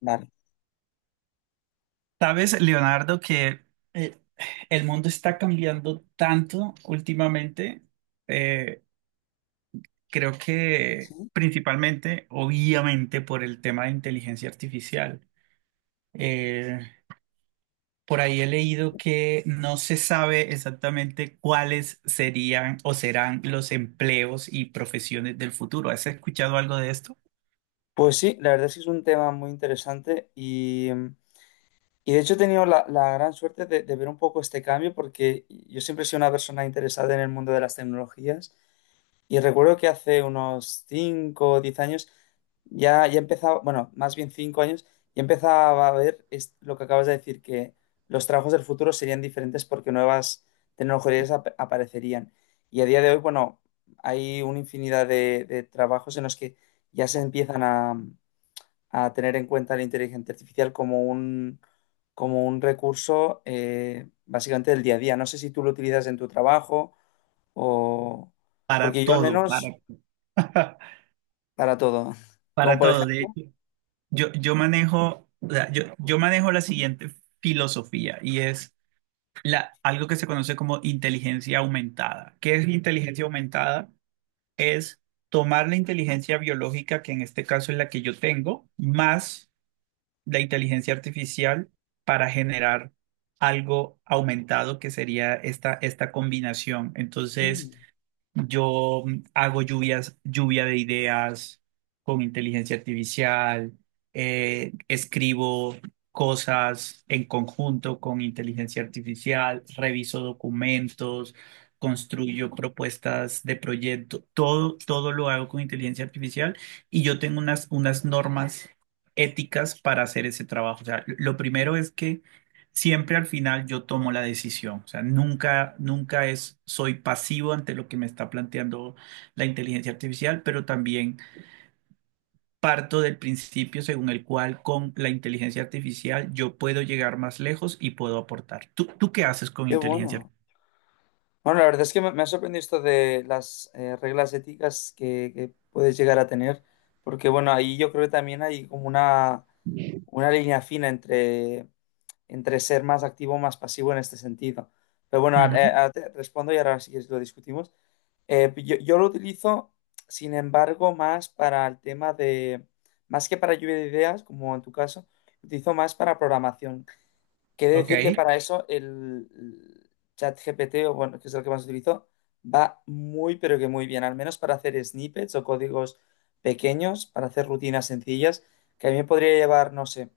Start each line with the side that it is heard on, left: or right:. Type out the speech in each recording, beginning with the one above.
left: Vale.
right: Sabes, Leonardo, que eh, el mundo está cambiando tanto últimamente. eh, Creo que
left: Sí.
right: principalmente, obviamente, por el tema de inteligencia artificial. Eh, por ahí he leído que no se sabe exactamente cuáles serían o serán los empleos y profesiones del futuro. ¿Has escuchado algo de esto?
left: Pues sí, la verdad es que es un tema muy interesante y y de hecho he tenido la gran suerte de ver un poco este cambio porque yo siempre he sido una persona interesada en el mundo de las tecnologías. Y recuerdo que hace unos 5 o 10 años ya empezaba, bueno, más bien 5 años, ya empezaba a ver lo que acabas de decir, que los trabajos del futuro serían diferentes porque nuevas tecnologías aparecerían. Y a día de hoy, bueno, hay una infinidad de trabajos en los que ya se empiezan a tener en cuenta la inteligencia artificial como como un recurso básicamente del día a día. No sé si tú lo utilizas en tu trabajo o...
right: Para
left: Porque yo al
right: todo, para,
left: menos para todo. Como
right: para
left: por
right: todo. De
left: ejemplo,
right: hecho, yo manejo, o sea, yo manejo la siguiente filosofía y es la, algo que se conoce como inteligencia aumentada. ¿Qué es la inteligencia aumentada? Es tomar la inteligencia biológica, que en este caso es la que yo tengo, más la inteligencia artificial para generar algo aumentado que sería esta combinación. Entonces,
left: mm,
right: yo hago lluvias, lluvia de ideas con inteligencia artificial, escribo cosas en conjunto con inteligencia artificial, reviso documentos, construyo propuestas de proyecto, todo lo hago con inteligencia artificial y yo tengo unas, unas normas éticas para hacer ese trabajo. O sea, lo primero es que siempre al final yo tomo la decisión. O sea, nunca, nunca es, soy pasivo ante lo que me está planteando la inteligencia artificial, pero también parto del principio según el cual con la inteligencia artificial yo puedo llegar más lejos y puedo aportar. ¿Tú qué haces con
left: qué
right: inteligencia
left: bueno.
right: artificial?
left: Bueno, la verdad es que me ha sorprendido esto de las reglas éticas que puedes llegar a tener, porque bueno, ahí yo creo que también hay como una línea fina entre, entre ser más activo o más pasivo en este sentido. Pero bueno,
right: Ujú.
left: ahora te respondo y ahora sí que lo discutimos. Pues yo lo utilizo, sin embargo, más para el tema de, más que para lluvia de ideas, como en tu caso, lo utilizo más para programación. Quiere
right: Ok.
left: decir que para eso el ChatGPT, o bueno, que es el que más utilizo, va muy, pero que muy bien, al menos para hacer snippets o códigos pequeños, para hacer rutinas sencillas, que a mí me podría llevar, no sé,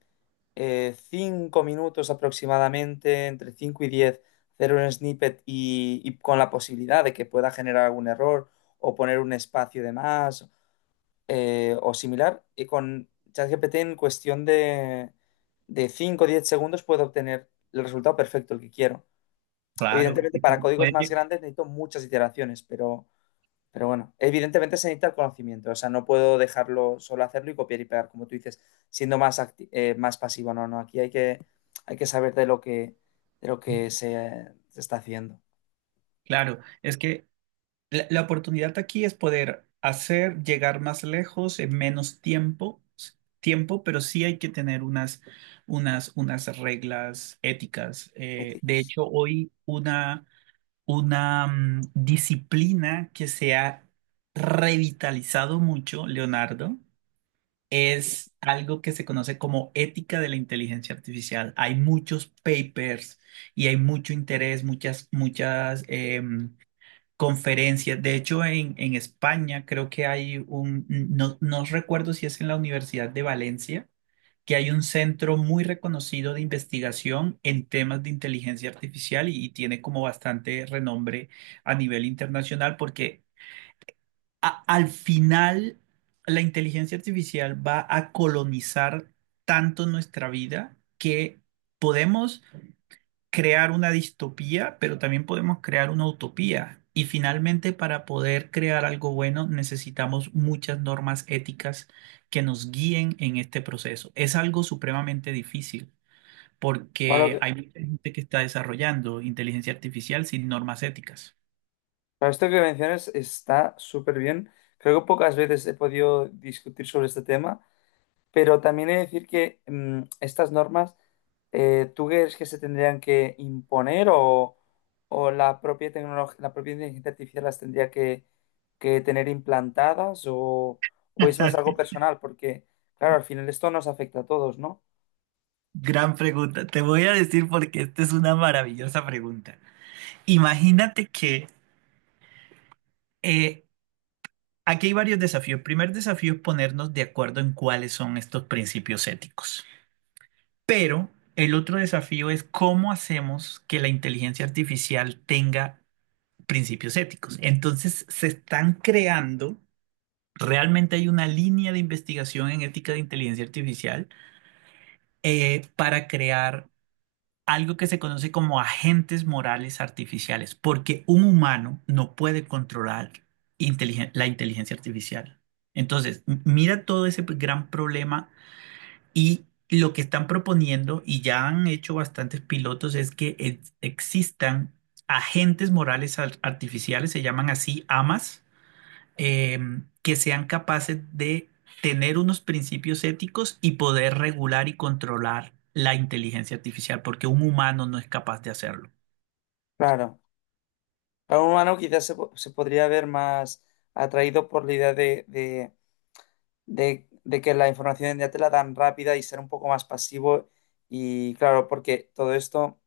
left: 5 minutos aproximadamente, entre 5 y 10, hacer un snippet y con la posibilidad de que pueda generar algún error o poner un espacio de más o similar, y con ChatGPT en cuestión de 5 o 10 segundos puedo obtener el resultado perfecto, el que quiero.
right: Claro,
left: Evidentemente,
right: y
left: para códigos más grandes necesito muchas iteraciones, pero bueno, evidentemente se necesita el conocimiento, o sea, no puedo dejarlo solo hacerlo y copiar y pegar, como tú dices, siendo más, más pasivo, no, no, aquí hay que saber de lo que se está haciendo.
right: claro, es que la oportunidad aquí es poder hacer llegar más lejos en menos tiempo, tiempo, pero sí hay que tener unas, unas, unas reglas éticas. De
left: Éticas.
right: hecho, hoy una disciplina que se ha revitalizado mucho, Leonardo, es algo que se conoce como ética de la inteligencia artificial. Hay muchos papers y hay mucho interés, muchas, muchas... conferencias. De hecho, en España creo que hay un, no, no recuerdo si es en la Universidad de Valencia, que hay un centro muy reconocido de investigación en temas de inteligencia artificial y tiene como bastante renombre a nivel internacional porque al final la inteligencia artificial va a colonizar tanto nuestra vida que podemos crear una distopía, pero también podemos crear una utopía. Y finalmente, para poder crear algo bueno, necesitamos muchas normas éticas que nos guíen en este proceso. Es algo supremamente difícil porque
left: Bueno,
right: hay mucha gente que está desarrollando inteligencia artificial sin normas éticas.
left: para esto que mencionas está súper bien. Creo que pocas veces he podido discutir sobre este tema, pero también he de decir que mm, estas normas, ¿tú crees que se tendrían que imponer o la propia tecnología, la propia inteligencia artificial las tendría que tener implantadas o es más algo personal? Porque, claro, al final esto nos afecta a todos, ¿no?
right: Gran pregunta. Te voy a decir porque esta es una maravillosa pregunta. Imagínate que eh, aquí hay varios desafíos. El primer desafío es ponernos de acuerdo en cuáles son estos principios éticos. Pero el otro desafío es cómo hacemos que la inteligencia artificial tenga principios éticos. Entonces se están creando, realmente hay una línea de investigación en ética de inteligencia artificial para crear algo que se conoce como agentes morales artificiales, porque un humano no puede controlar la inteligencia artificial. Entonces, mira todo ese gran problema y lo que están proponiendo, y ya han hecho bastantes pilotos, es que existan agentes morales artificiales, se llaman así AMAs, eh, que sean capaces de tener unos principios éticos y poder regular y controlar la inteligencia artificial, porque un humano no es capaz de hacerlo.
left: Claro. Para un humano quizás se podría ver más atraído por la idea de que la información ya te la dan rápida y ser un poco más pasivo. Y claro, porque todo esto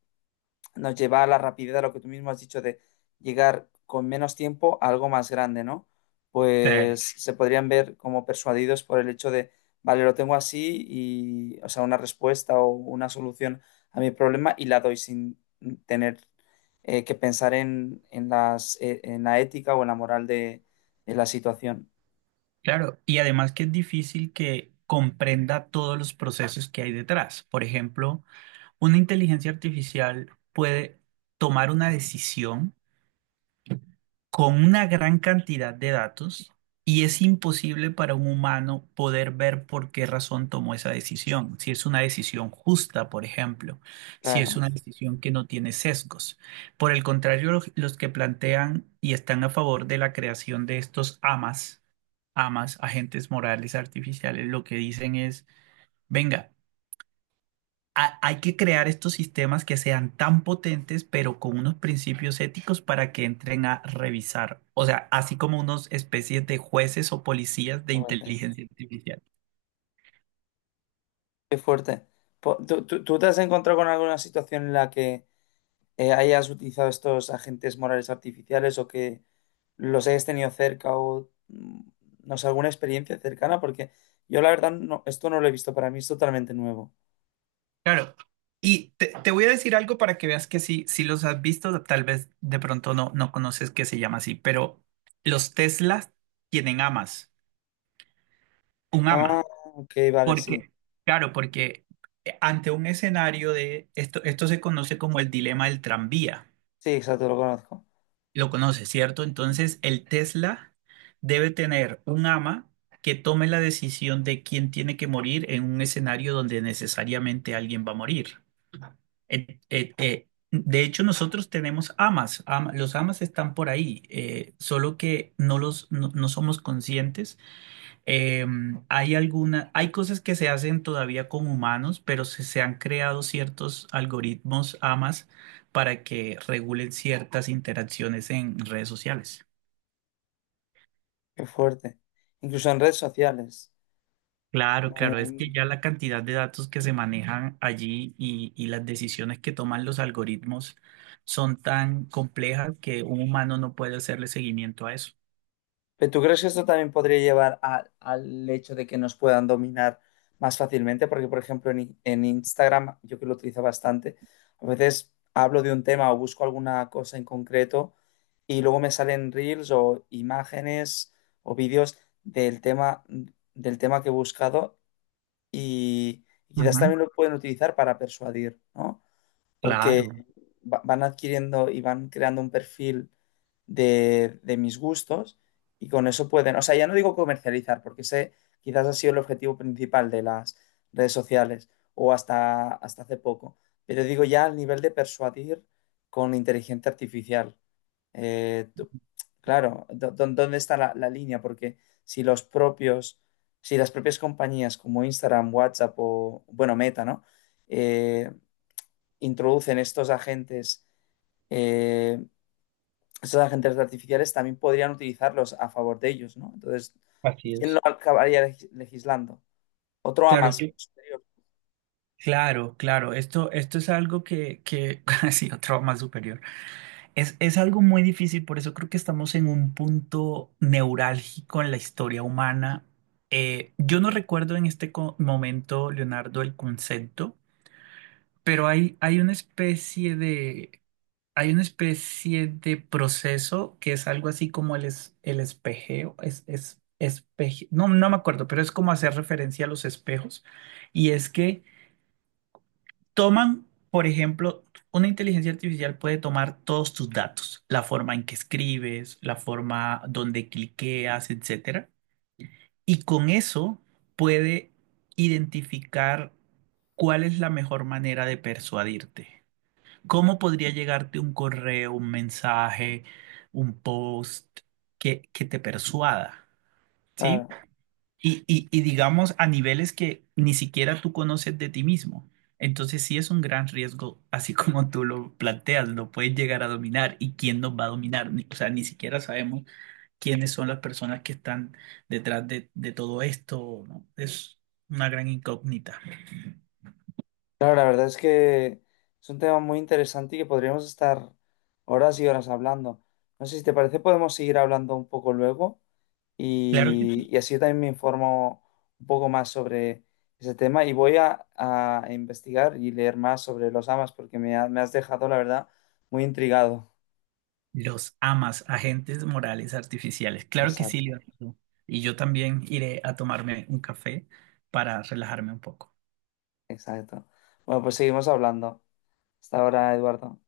left: nos lleva a la rapidez, a lo que tú mismo has dicho, de llegar con menos tiempo a algo más grande, ¿no? Pues
right: Eh,
left: se podrían ver como persuadidos por el hecho de, vale, lo tengo así y, o sea, una respuesta o una solución a mi problema y la doy sin tener que pensar en las, en la ética o en la moral de la situación.
right: claro, y además que es difícil que comprenda todos los procesos que hay detrás. Por ejemplo, una inteligencia artificial puede tomar una decisión con una gran cantidad de datos y es imposible para un humano poder ver por qué razón tomó esa decisión. Si es una decisión justa, por ejemplo, si es
left: Claro.
right: una decisión que no tiene sesgos. Por el contrario, los que plantean y están a favor de la creación de estos AMAs, AMAs, agentes morales artificiales, lo que dicen es, venga, hay que crear estos sistemas que sean tan potentes, pero con unos principios éticos para que entren a revisar. O sea, así como unos especies de jueces o policías de inteligencia artificial.
left: Qué fuerte. ¿Tú, tú te has encontrado con alguna situación en la que hayas utilizado estos agentes morales artificiales o que los hayas tenido cerca o mm, no sé, alguna experiencia cercana? Porque yo la verdad no, esto no lo he visto, para mí es totalmente nuevo.
right: Claro. Y te voy a decir algo para que veas que sí, si los has visto, tal vez de pronto no, no conoces que se llama así, pero los Teslas tienen amas, un
left: Ah,
right: ama.
left: ok, vale, sí.
right: Porque, claro, porque ante un escenario de esto, esto se conoce como el dilema del tranvía.
left: Sí, exacto, lo conozco.
right: Lo conoce, ¿cierto? Entonces, el Tesla debe tener un ama que tome la decisión de quién tiene que morir en un escenario donde necesariamente alguien va a morir. De hecho, nosotros tenemos amas, los amas están por ahí, solo que no los no somos conscientes eh, hay alguna, hay cosas que se hacen todavía con humanos, pero se han creado ciertos algoritmos AMAs para que regulen ciertas interacciones en redes sociales.
left: Qué fuerte. Incluso en redes sociales.
right: Claro, claro, es que
left: Mm,
right: ya la cantidad de datos que se manejan allí y las decisiones que toman los algoritmos son tan complejas que un humano no puede hacerle seguimiento a eso.
left: ¿pero tú crees que esto también podría llevar al hecho de que nos puedan dominar más fácilmente? Porque, por ejemplo, en, en Instagram, yo que lo utilizo bastante, a veces hablo de un tema o busco alguna cosa en concreto y luego me salen reels o imágenes o vídeos del tema, del tema que he buscado y quizás
right: Ujú.
left: también lo pueden utilizar para persuadir, ¿no? Porque
right: Claro,
left: van adquiriendo y van creando un perfil de mis gustos y con eso pueden, o sea, ya no digo comercializar, porque ese quizás ha sido el objetivo principal de las redes sociales o hasta, hasta hace poco, pero digo ya al nivel de persuadir con inteligencia artificial. Eh, tú- claro, ¿dónde está la línea? Porque si los propios, si las propias compañías como Instagram, WhatsApp o, bueno, Meta, ¿no? Eh, Introducen eh, estos agentes artificiales, también podrían utilizarlos a favor de ellos, ¿no? Entonces,
right: así
left: ¿quién lo
right: es.
left: acabaría legislando? Otro a
right: Claro,
left: más
right: yo-
left: posterior.
right: claro, claro. Esto es algo que ha sido trauma superior. Es algo muy difícil, por eso creo que estamos en un punto neurálgico en la historia humana. Yo no recuerdo en este momento, Leonardo, el concepto, pero hay una especie de, hay una especie de proceso que es algo así como el, el espejeo, es, no, no me acuerdo, pero es como hacer referencia a los espejos. Y es que toman, por ejemplo, una inteligencia artificial puede tomar todos tus datos, la forma en que escribes, la forma donde cliqueas, etcétera, y con eso puede identificar cuál es la mejor manera de persuadirte. ¿Cómo podría llegarte un correo, un mensaje, un post que te persuada? ¿Sí?
left: Claro,
right: Y digamos a niveles que ni siquiera tú conoces de ti mismo. Entonces sí es un gran riesgo, así como tú lo planteas, lo puedes llegar a dominar y quién nos va a dominar. O sea, ni siquiera sabemos quiénes son las personas que están detrás de todo esto, ¿no? Es una gran incógnita.
left: claro, la verdad es que es un tema muy interesante y que podríamos estar horas y horas hablando. No sé si te parece, podemos seguir hablando un poco luego.
right: Claro que
left: Y así yo también me informo un poco más sobre ese tema y voy a investigar y leer más sobre los amas porque me has dejado, la verdad, muy intrigado.
right: los amas, agentes morales artificiales. Claro que sí,
left: Exacto,
right: Leonardo. Y yo también iré a tomarme un café para relajarme un poco.
left: exacto. Bueno, pues seguimos hablando. Hasta ahora, Eduardo.